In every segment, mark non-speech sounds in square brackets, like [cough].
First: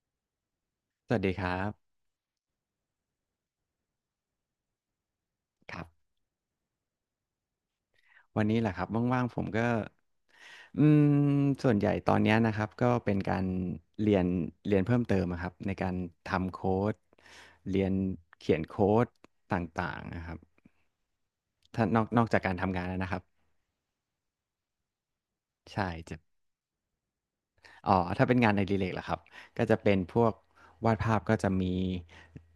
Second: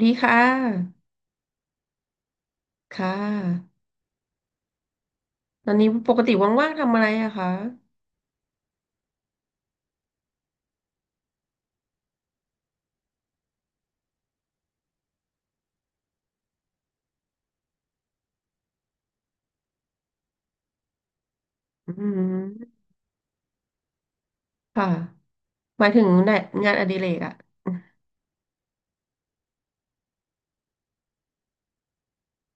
ดีค่ะ สวัสดีครับค่ะ ตอคนรับนี้ปกติว่างๆทำอะไรอะคะวันนี้แหละครับว่างๆผมก็อืมส่วนใหญ่ตอนเนี้ยนะครับก็เป็นการเรียนเรียนเพิ่มเติมอะครับในการทำโค้ดเรียนเขียนโค้ดต่างๆนะครับถ้าอืนอกจากการทำมงานแล้วนะครับค่ะหมาใช่ยถึงจะไหนงานอดิเรกอะอ๋อถ้าเป็นงานในรีเลกล่ะครับก็จะเป็นพวกวาดภาพก็จะมี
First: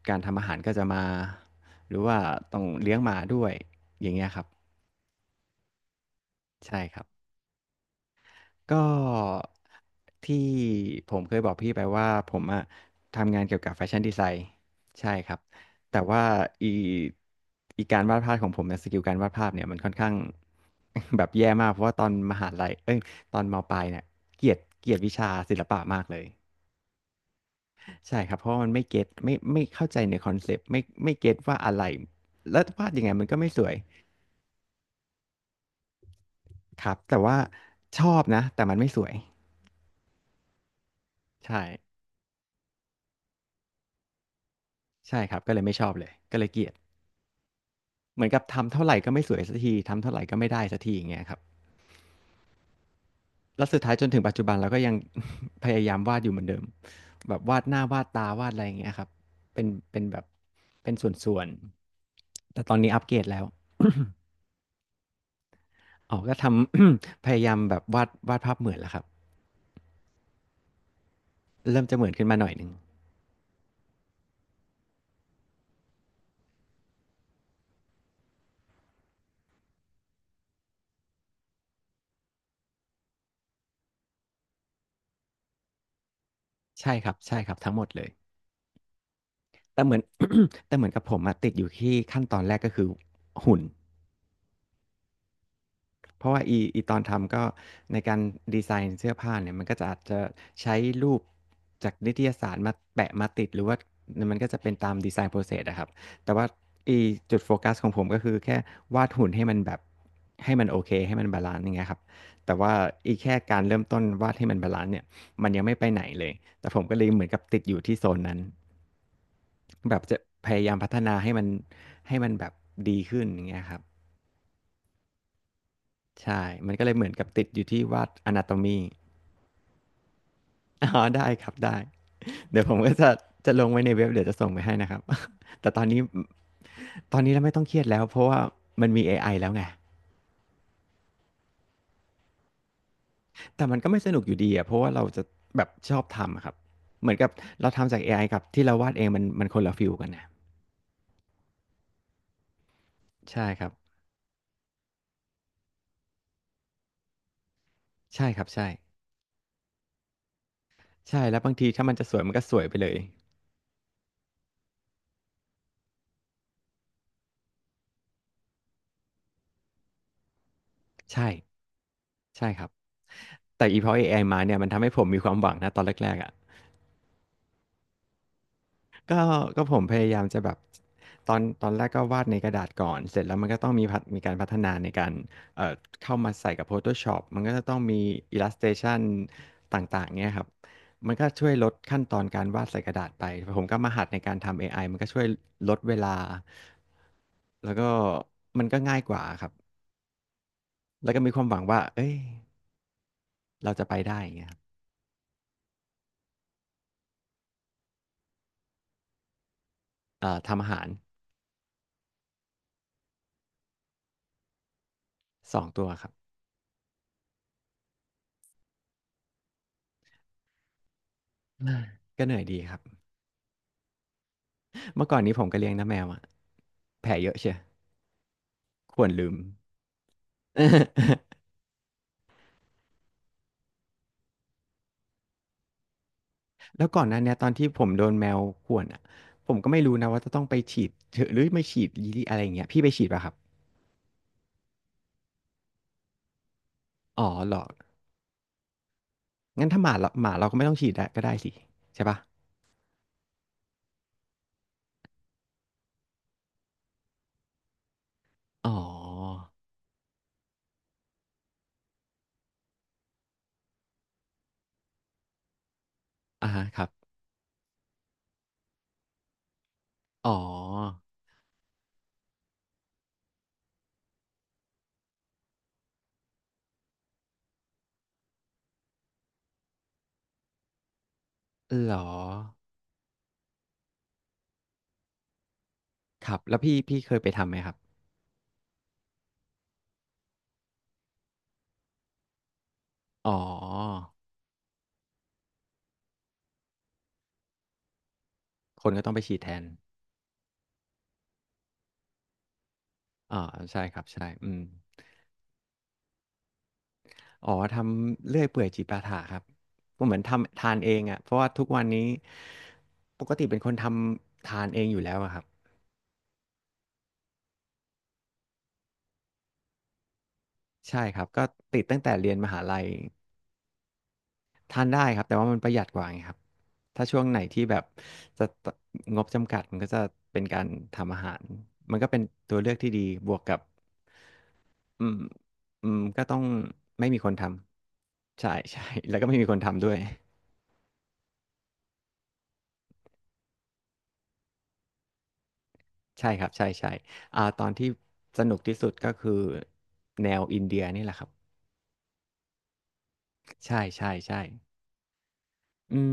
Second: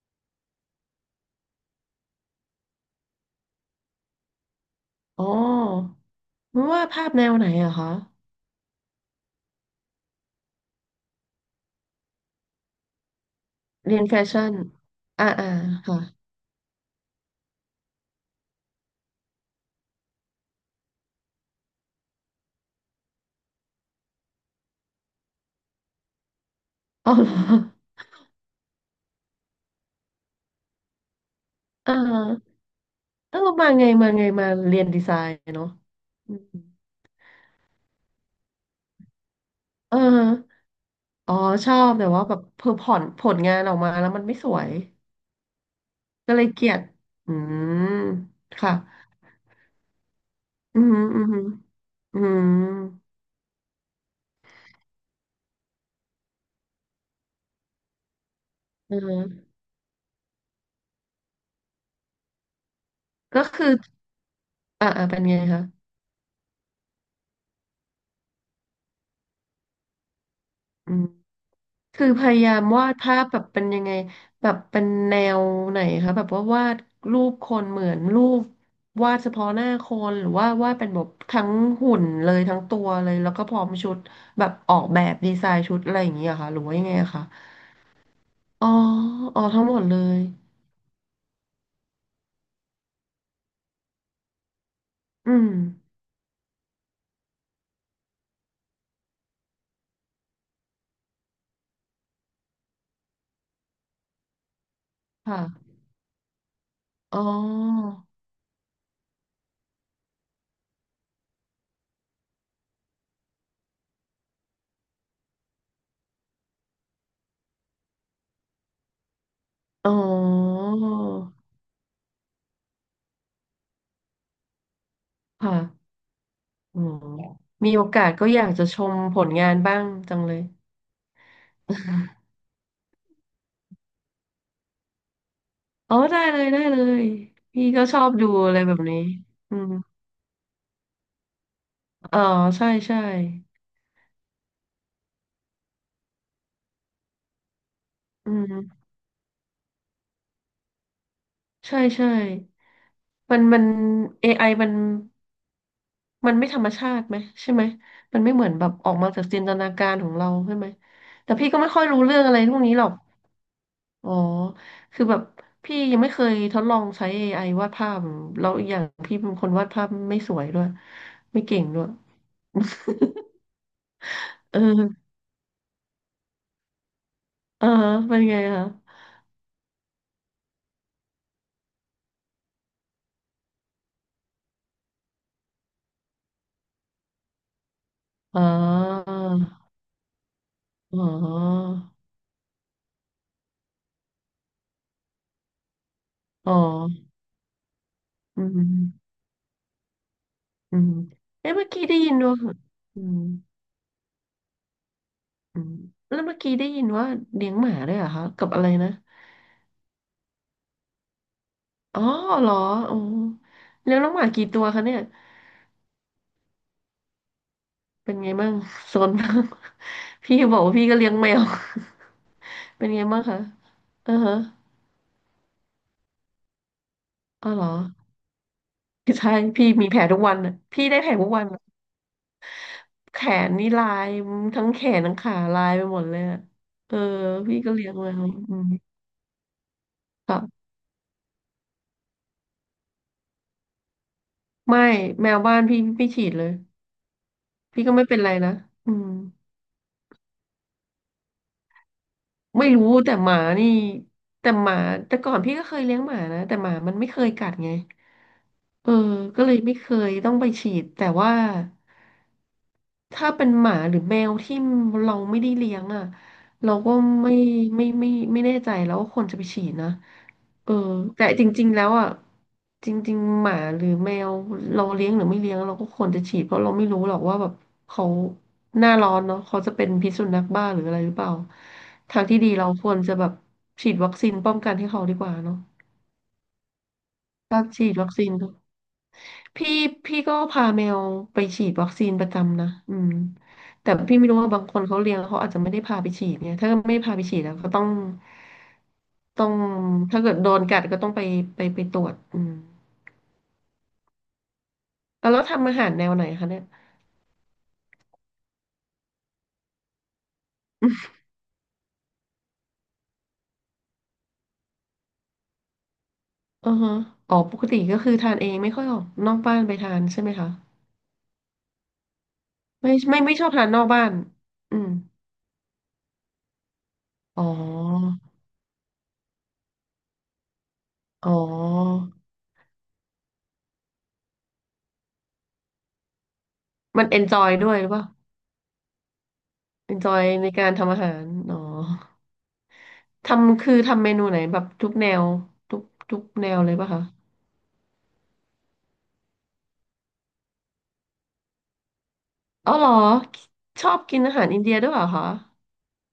การทำอาหารก็จะมาหรือว่าต้องเลี้ยงหมาด้วยอย่างเงี้ยครับอ๋อไม่ใช่ว่าครัภาบ พแนวไหนอะคะ ก็ที่ผมเคยบอกพี่ไปว่าผมอะทำงานเกี่ยวกับแฟเรีชั่นยนดีแฟไซน์ชั่นใช่อ่าครับอ่าแต่ค่ะ ว่าอีการวาดภาพของผมเนี่ยสกิลการวาดภาพเนี่ยมันค่อนข้าง [laughs] แบบแย่มากเพราะว่าตอนมหาลัยเอ้ยตอนมปลายเนี่ยเกลียดวิชาศิลปะมากเลยอ๋อเหรอใช่ครับเพราะว่ามันไม่เก็ตไม่ไม่เข้าใจในคอนเซปต์ไม่เก็ตว่าอะไรอ่าแล้ววาดยังไงมันเอก็อไม่สมาวยไงมาไงมาเรียนดีไซน์เนาะอืมครับแต่ว่าชอบนะแต่มันไม่สวยเอออ๋อ ใช่ชอบแต่ว่าแบบเพอผ่อนผลงานออกมาแล้วมันไม่สวย ใช่ครับก็เลยไม่ชอบเลยก็ก็เลเลยยเกเกลีลียด ยดอืมเหมือนกับทำค่ะ เท่าไหรก็ไม่สวยสักทีทำเท่าไหรก็ไม่ได้สัอืกทีมอย่างเงี้อืยมครับอืม แล้วสุดท้ายจนถึงปัจจุบันเราก็ยัง [laughs] พยายามวาดอยู่เหมือนเดิมแบบวาดหน้าวาดตาวาดอะไรอย่างเงี้ยอืครับมเป็นแบบเป็นส่วนๆแต่ตอนนี้อัปเกรดแล้ก็ว คืออ่าอ่าเป็นไงคะ [coughs] อ๋อก็ทำ [coughs] พยายามแบบวาดภาพเหมือนแล้วครับอืมเริ่มจะเหคือมือนพขึ้นมายาหน่อยายหมนึ่งวาดภาพแบบเป็นยังไงแบบเป็นแนวไหนคะแบบว่าวาดรูปคนเหมือนรูปวาดเฉพาะหน้าคนหรือว่าวาดเป็นแบบทั้งหุ่นเลยทั้งตัวเลยแล้วก็พร้อมชุดแบบออกแบบดีไซน์ชุดอะไรอย่างเงี้ยค่ะหรือว่ายังไงใช่คอะรับคะใช่ครับทั้งหมดเลย อ๋ออ๋อทั้งหมแต่ดเหเลมือน ย [coughs] แต่เหมือนกับผมอะติดอยู่ที่ขั้นตอนแรกก็คือหุ่น อืมเพราะว่าตอนทำก็ในการดีไซน์เสื้อผ้าเนี่ยมันก็จะอาจจะใช้รูปจากนิตยสารมาแปะมาติดหรือว่ามันก็จะเป็นตามดีไซน์ process ค่ะอะครับแต่ว่าอีอ๋จุดโฟกัสขอองผมก็คือแค่วาดหุ่นให้มันแบบให้มันโอเคให้มันบาลันซ์อย่างเงี้ยครับแต่ว่าแค่การเริ่มต้นวาดให้มันบาลันซ์เนี่ยมันยังไม่ไปไหนเลยแต่ผมก็เลยเหมือนกับติดอยู่ที่โซนนั้นอ๋อแบบจะพยายามพัฒนาให้มันให้มันแบบดีขึ้นอย่างเงี้ยครับค่ะใช่มันอ๋อก็เลยเหมือนกับติดอยู่มีที่โอวากาด สก็อยากจะช anatomy มผลงานบ้างจังเลย อ๋อได้ครับได้เดี๋ยวผมก็จะจะลงไว้ในเว็บเดี๋ยวจะส่งไปให้นะครับ [laughs] แต่ตอนอ๋อนี้ได้เลยได้เลยตอนนี้เราไม่ต้อพี่งเครียก็ดชแล้อวบเพราะดูว่าอะไรแบบมันนี้มีเอไอแล้วอืไงมอ๋อใช่ใช่แต่มันก็ไม่สนุกอยู่ดีอะเพราะว่าเราจะแบบชอบทำอะครับเหมือนกับเราทำจากเอไออืกับที่เรามวาดเองมันคนละฟิลกันนะใช่ใช่มัใช่นมัคนรับเอไ i มันมันไม่ธรรมชาติไหมใช่ไหมมันใช่ไม่คเหรัมืบอนแบใช่บออกมาจากจินตนาการของเราใช่ไหมใช่แต่แล้วพี่บางก็ทีไม่ค่อถ้ายมันรู้จะสเรื่อวยงมัอะนไรก็สพวกวยนี้ไปหรเลอกยอ๋อคือแบบพี่ยังไม่เคยทดลองใช้ a อไอวาดภาพแล้วอีกอย่างพี่เป็นคนวาดภาพไม่สวยด้วยใช่ไม่เก่งด้วย ใช่ครับ [laughs] แต่พอเอไอมาเนี่เอยมันทำให้ผมอมีความหวังนะตอนแรกๆอะ เออเป็นไงคะก็ก็ผมพยายามจะแบบตอนแรกก็วาดในกระดาษก่อนเสร็จแล้วมันก็ต้องมีมีการพัฒนาในการเอ่อเข้ามาใส่กับ Photoshop มันก็จะต้องมี อ๋อ Illustration ต่างๆเงี้ยครับอ๋อมันก็ช่วยลดขั้นตอนการวาดใส่กระดาษไปผมก็มาหัดในการทำเอไอมันก็ช่วยลดเวลาอ๋อแล้วก็อืมันก็ง่ายกมว่าครับอืมแล้วก็มีความหเอ๊ะวังเมื่อว่ากี้ได้เอ้ยิยนว่าอืมเราจะไปได้อย่างเงี้ยครับอืมแล้วเมื่อกี้ได้ยินว่าเลี้ยงหมาด้วยเหรอคะกับอะไรนะทำอาหารอ๋อเหรออ๋อเลี้ยงน้องหมากี่ตัวคะเนี่ย2ตัวครับเป็นไงบ้างโซนบ้าง [laughs] พี่บอกว่าพี่ก็เลี้ยงแมว อาก็เหนื่อยดีครั [laughs] บ เป็นไงบ้างคะเออฮะเมื่อก่อนนี้ผมก็เลี้ยงน้าแมวอะแผลเยอะอ๋เชีอยวเหรอข่วนลืใช่ม พี่มีแผลทุกวันน่ะพี่ได้แผล [laughs] ทุกวันน่ะแขนนี่ลายทั้งแขนทั้งขาลายไปหมดเลยอะแล้วเออก่อนหน้นเนี้ยตอนพี่ที่ก็ผเลี้ยมงโดแมนวแมวอืมข่วนอะ ผมก็ไม่รู้นะว่าจะต้องไปค่ะ ฉีดหรือไม่ฉีดยีอะไรอย่างเงี้ยพี่ไปฉีดป่ะครับ ไม่แมวบ้านพี่ไม่ฉีดเลยอ๋อเหรอพี่ก็ไม่เป็นไรนะอืมงั้นถ้าหมาเราก็ไม่ต้องฉีดได้ก็ได้สิใช่ป่ะไม่รู้แต่หมานี่แต่หมาแต่ก่อนพี่ก็เคยเลี้ยงหมานะแต่หมามันไม่เคยกัดไงอ๋อเออก็เลยไม่เคยต้องไปฉีดแต่ว่า ถ้าเป็นหมาหรือแมวที่เราไม่ได้เลี้ยงอ่ะอ่าฮะเราครัก็บ ไม่ไม่แน่ใจแล้วว่าควรจะไปฉีดนะอ๋เอออ แต่จริงๆแล้วอ่ะจริงๆหมาหรือแมวเราเลี้ยงหรือไม่เลี้ยงเราก็ควรจะฉีดเพราะเราไม่รู้หรอกว่าแบบเขาหน้าร้อนเนาะเขาจะเป็นพิษสุนัขบ้าหรืออะไรหรือเปล่าเหรอ ทางที่ดีเราควรจะแบบฉีดวัคซีนป้องกันให้เขาดีกว่าเนาะครับ แล้วพี่เคยไปทำไหมถ้าครับ ฉีดวัคซีน พี่พี่ก็พาแมวไปฉีดวัคซีนประจำนะอืมอ๋อ แต่พี่ไม่รู้ว่าบางคนเขาเลี้ยงเขาอาจจะไม่ได้พาไปฉีดเนี่ยถ้าไม่พาไปฉีดแล้วก็ต้องคนก็ต้องไปฉีดต้อแทงนถ้าเกิดโดนกัดก็ต้องไปไปไปตรวจอืมอ่าใช่ครับใช่อืม แล้วทำอาหารแนวไหนคะเนี่ยอ๋อทำเลื่อยเปื่อยจิปาถะครับก็เหมือนทำทานเองอ่ะเพราะว่าทุกวันนี้ปกติเป็นคนทำทานเองอยู่แล้วอะครับอือฮะอ๋อปกติก็คือทานเองไม่ค่อยออกนอกบ้านไปทานใช่ไหมคะ ใช่ครับก็ติดตั้งแต่เรียนมหาลัยไม่ไม่ไม่ชอบทานนอกบ้านอืทานมได้ครับแต่ว่ามันประหยัดกว่าไงครับถ้าช่วงไหนอ๋ที่แบบอจะงบจำกัดมันก็จะเป็นการทำอาอ๋อ หารมันก็เป็นตัวเลือกที่ดีบวกกับอืมก็ต้องมัไม่นเอมีนคนจทอยด้วยหรือเปล่าำใช่ใช่แล้วก็ไม่มีคนทำด้เอวย นจอยในการทำอาหารอ๋อ ทำคือทำเมนูไหนแบบทุกแนวทุกทุกใช่คแนรับวใช่เลยใช่ป่ะคะตอนที่สนุกที่สุดก็คือแนวอินเดียนี่แหละครับอ๋อเหรอใช่ชอบใช่กินอาใช่หารอินเดียด้วยเหรอคะอืม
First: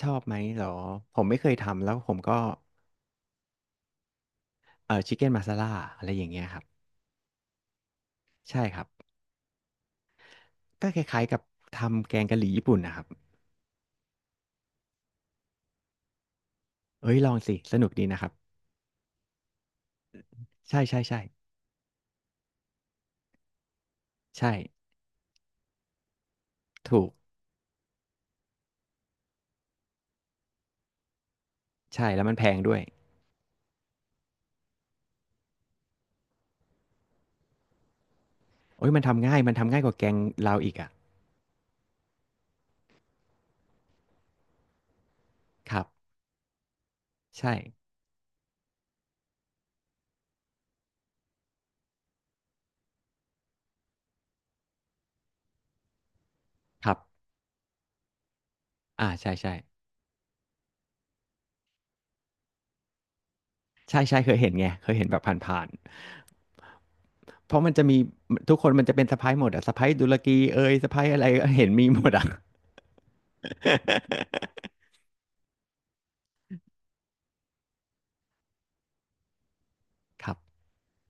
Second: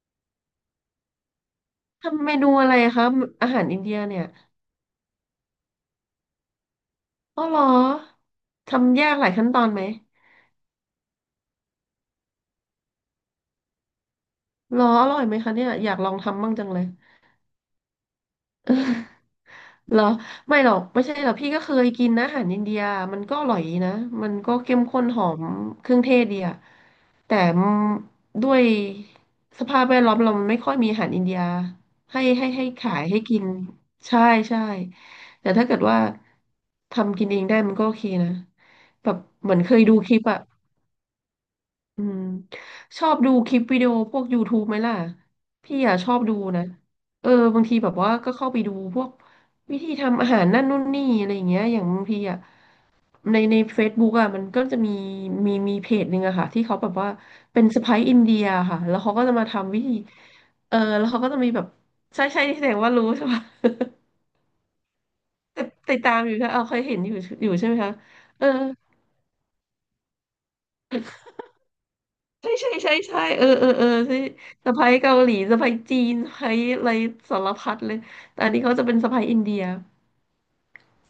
ชอบไหมเหรอผมไม่เคยทำแล้วผมทำเมก็นูอะไรคะอาหารอินเดียเนี่ยชิคเก้นมาซาล่าอะไรอย่างเงี้ยครับอ๋อเหรอใช่ครับทำยากหลายขั้นตอนไหมก็คล้ายๆกับทำแกงกะหรี่ญี่ปุ่นนะครับเหรออร่อยไหมคะเนี่ยอยากลองทำบ้างจังเลย เอ้ยลองสิสนุกดีนะครับเหรอไม่หรอใช่กใช่ไม่ใช่ใช่หรอกพี่ก็เคยกินนะอาหารอินเดียมันก็อร่อยดีนะมันก็ใช่เข้มข้นหอมเครื่องเทศดีอะถูกแต่ด้วยสภาพแวดล้อมเรามันไม่ค่อยมีอาหารอินเดียใช่ให้แล้วมันแพให้งให้ด้วยขายให้กินใช่ใช่แต่ถ้าเกิดว่าทำกินเองได้มันก็โอเคนะโอ้ยมันแบบทำง่ายเหมือนเคยกดูว่าแกคงลิปอะ เราอีกอ่ะอืมชอบดูคลิปวิดีโอพวก YouTube ไหมล่ะคพี่รับอ่ะชอบดูนะเออใช่บางทีแบบว่าก็เข้าไปดูพวกวิธีทำอาหารนั่นนู่นนี่อะไรอย่างเงี้ยอย่างบางทีอ่ะใน Facebook อ่ะมันก็จะมีมีเพจหนึ่งอะค่ะที่เขาคแบบรับว่าเป็นสะใภ้อินเดียค่ะแล้วอ่าเขาก็ใช่จะมาใช่ ทำวิธีเออแล้วเขาก็จะมีแบบใช่ใช่ที่แสดงว่ารู้ใช่ปะ ใช่ [laughs] ใช่เคยเห็นไงเคยเห็นแบบผ่าตินดๆตดตามอยู่ใช่เออเคยเห็นอยู่อยู่เพราะใช่มันไหมจะคะมีเออ ทุกคนมันจะเป็นสะพ้ายหมดอะสะพ้ายดุลกีเอยสะพ้ายอะไรเห็นมีหมดอะ [laughs] ใช่ใช่ใช่ใช่เออเออเออใช่สะใภ้เกาหลีสะใภ้จีนสะใภ้อะไรสารพัดเลยแต่อันนี้เขาจะเป็นสะใภ้อินเดียครับ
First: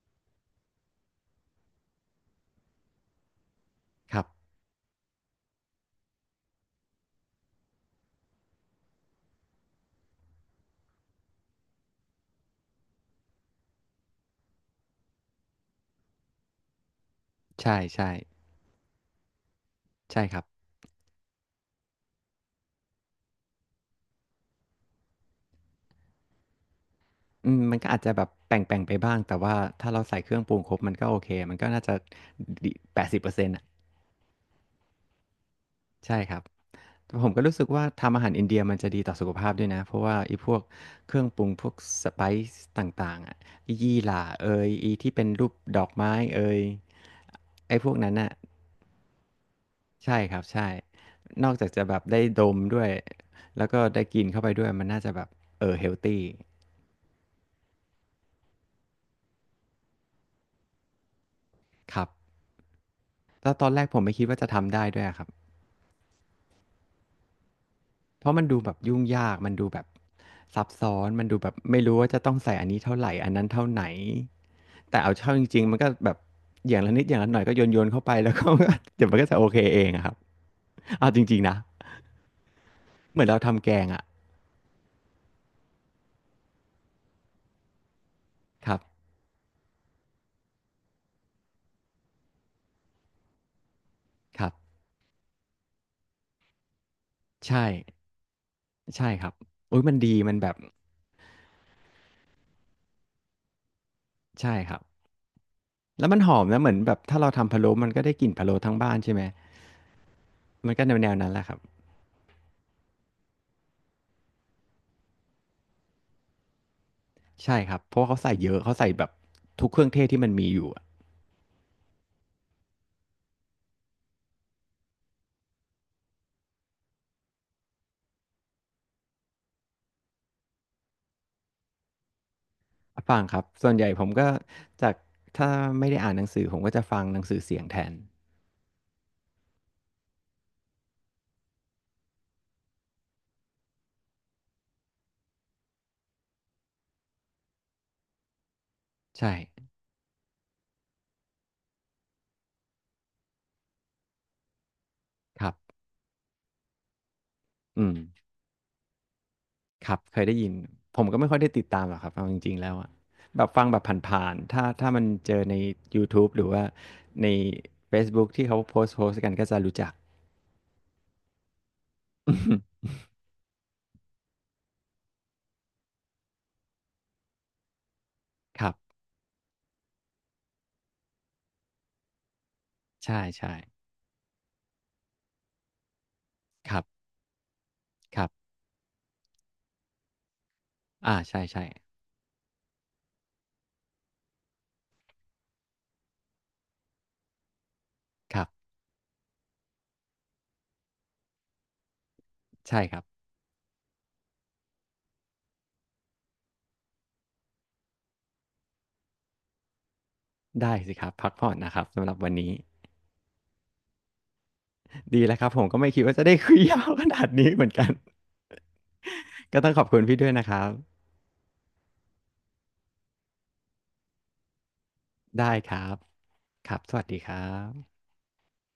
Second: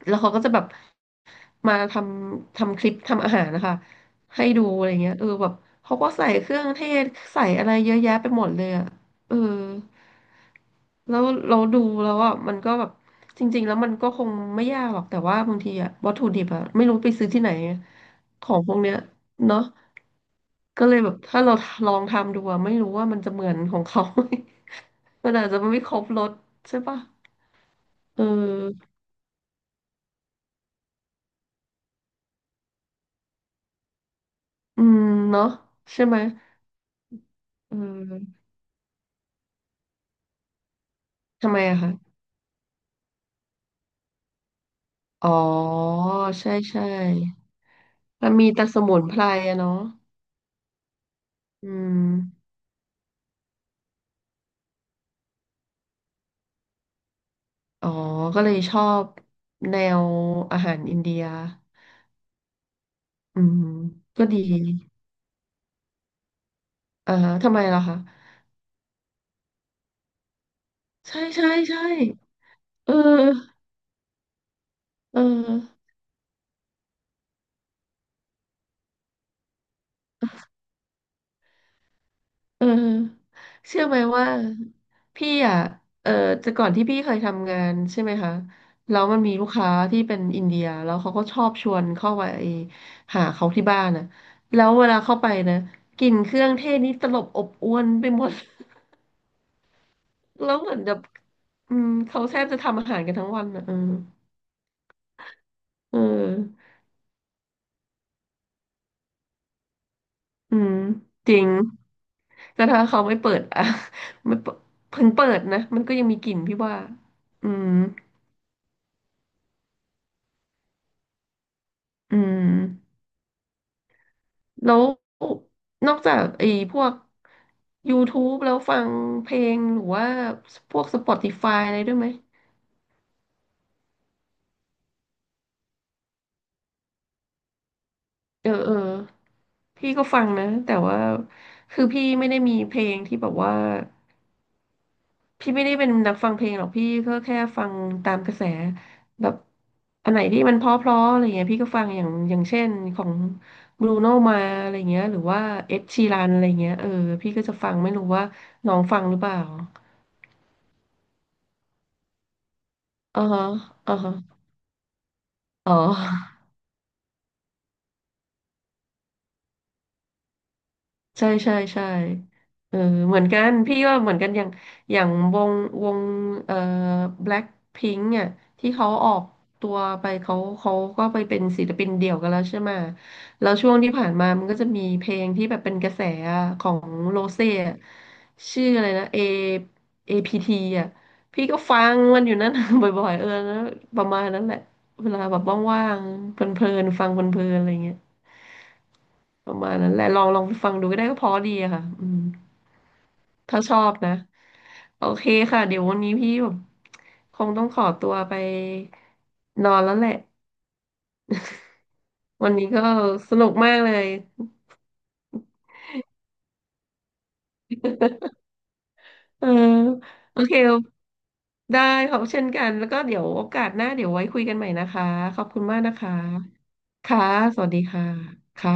แล้วเขาก็จะแบบมาทำคลิปทำอาหารนะคะครับให้ดูอะไรเงี้ยเออแบบเขาก็ใส่เครื่องเทศใส่อะไรเยอะแยะไปหมดเลยอ่ะเออแล้วเราดูแล้วอ่ะมันก็แบบจริงๆแล้วมันก็คงไม่ยากหรอกแต่ว่าบางทีอ่ะวัตถุดิบอ่ะไม่รู้ไปซื้อที่ไหนใช่ใช่ของพวกเนี้ยเนาะ ใช่ครับก็เลยแบบถ้าเราลองทำดูอะไม่รู้ว่ามันจะเหมือนของเขา [laughs] ไหม [laughs] มันอาจจะไม่ครบรสใช่ปะอืมมันก็อาจจะเอแบบแป่งแป่งอไปบ้างแต่ว่าถ้าเราใส่เครื่องปรุงครบมันก็โอเคมันก็น่าจะ80%อ่ะอืมเนาะใช่ไหมใช่ครับ ผมก็รู้สึกเอว่าทำอาหารอิอนเดียมันจะดีต่อสุขภาพด้วยนะเพราะว่าไอ้พวกเครื่องปรุทำงไมพวกอะคะสไปซ์ต่างๆอะอียี่หร่าเอยอีที่เป็อ๋นอรูปดอกไม้เอใช่ยใช่ไอ้พวกนั้นมัน่ะนมีแต่สมุนไพรอะเนาะใช่ครับใช่นอกจาอืกจะแบบได้ดมมด้วยแล้วก็ได้กินเข้าไปด้วยมันน่าจะแบบเฮลตีอ๋อก็เลยชอบแนวอาหารอินเดียครับอืแล้วตมอนแรกผมไม่คิก็ดดีว่าจะทำได้ด้วยอะครับ อ่าฮะทำไมล่ะคะเพราะมันดูแบบยุ่งยากมันดูแบบซับซ้อนใช่มันดูแบใช่บไม่ใช่รู้ว่าจะต้องใส่อันนี้เอเท่าไรอันนั้นอเท่าไหนแต่เอาเอเข้าจริงๆมันอ ก็แบบอย่างละนิดอย่างละหน่อยก็โยนๆเข้าไปแล้วก็เดี๋ยวมันก็จะโอเคเองอะครับเอาจริงๆนะเออเหมือนเราทำแกเชื่องไหมอะว่าพี่อ่ะเออแต่ก่อนที่พี่เคยทำงานใช่ไหมคะครับแล้วมันมีลูกค้าที่เป็นอินเดียแล้วเขาก็ชอบชวนเข้าไปหาเขาที่บ้านนะครับแล้วเวลาเข้าไปนะกลิ่นเครื่องเทศนี่ตลบอบใช่อวนไปหมด ใช่ครับอุ๊ยมันดีมัน [laughs] แบแล้บวเหมือนแบบอืมเขาแทบจะทำอาหารกันทั้งวันนะเออใช่ครับเออแล้วมันหอมนะเหมือนแบบถ้าเราทำพะโล้มันก็ได้กลิ่นพะโล้ทั้งบ้านใช่ไหมอืมัมนก็แนวๆนั้จนแหริละงครับแต่ถ้าเขาไม่เปิด [laughs] อ่ะไม่เปิดเพิ่งเปิดนะมันก็ยังมีกลิ่นพี่ว่าอืใช่คมรับเพราะว่าเขาใส่เยอะเขาใส่แบบทุกเครื่องเทศที่มันมีอยู่อะ อืม แล้วนอกจากไอ้พวก YouTube แล้วฟังเพลงหรือว่าพวก Spotify อะไรด้วยไหมฟังครับส่วนใหญ่ผมก็จากถ้าไม่ได้อ่านหนังสือผมก็จะฟังหนังสือเสียงแทนเออเออพี่ก็ฟังนะแต่ว่าคือพี่ไม่ได้มีเพลงที่แบบว่าพี่ไม่ได้เป็นนักฟังเพลงหรอกพี่ก็แค่ฟังตามกระแสแบใช่บอันไหนที่มันเพราะๆอะไรเงี้ยพี่ก็ฟังอย่างเช่นของบรูโนมาอะไรเงี้ยหรือว่าครับเอ็ดชีรันอะไรเงี้ยเออพี่ก็จะฟังอืไม่มรู้ว่าน้องฟังหรือเปล่าครับเคยได้ยินผมก็ไม่ค่อยได้ติดตามหรอกครับเอาจริงๆแล้วอะอ่าแบฮะบฟังแบบอ่าฮะ ผ่านๆถ้ามันเจอในอ๋อยูทูบหรือว่าในเฟซบุ๊กที่เขาโพสต์กันก็จะรู้จัก ใช่ใช่ใช่ [laughs] อือฮึเออเหมือนกันพี่ว่าเหมือนกันอย่างอย่างวงเอ่อแบล็คพิงค์อ่ะคที่รัเขาบออกตัวไปเขาก็ไปเป็นศิลปินเดี่ยวกันแล้วใช่ไหมแล้ใช่วช่วงที่ผ่านมามันก็จะมีเพลงที่แบบเป็นกระแสอะขๆอครับงโรเซ่อะครับชื่ออะไรนะ A เอพี p t อ่ะอาใพี่ก็ช่ฟังมันอยู่นั่น [laughs] บ่อยๆเออแล้วประมาณนั้นแหละเวลาแบบว่างๆเพลินๆฟังเพลินๆอะไรเงี้ย ๆครับประมาณนั้นแหละลองฟังดูก็ได้ก็เพอดีอะค่ะอืมใช่ครับถ้าชอบนะโอเคค่ะเดี๋ยววันนี้พี่แบบคงต้องขอตัวไปนอนแล้วแหละได้สิครับพักผ่อนนะครับสำหรับวันวันี้นนี้ก็สนุกมากเลยดีแล้วครับผมก็ไม่คิดว่าจะได้คุยยาวขนาดนี้เหมือนกัน เออก็ต้องขอบคุณพี่ด้วยโอนะคเครับ ได้ขอบเช่นกันแล้วก็เดี๋ยวโอกาสหน้าเดี๋ยวไว้คุยกันใหม่นะคะขอบได้คุณครัมากนะบ คะครับ สวัสดีค่ะครัสวัสดีบค่ะค่ะ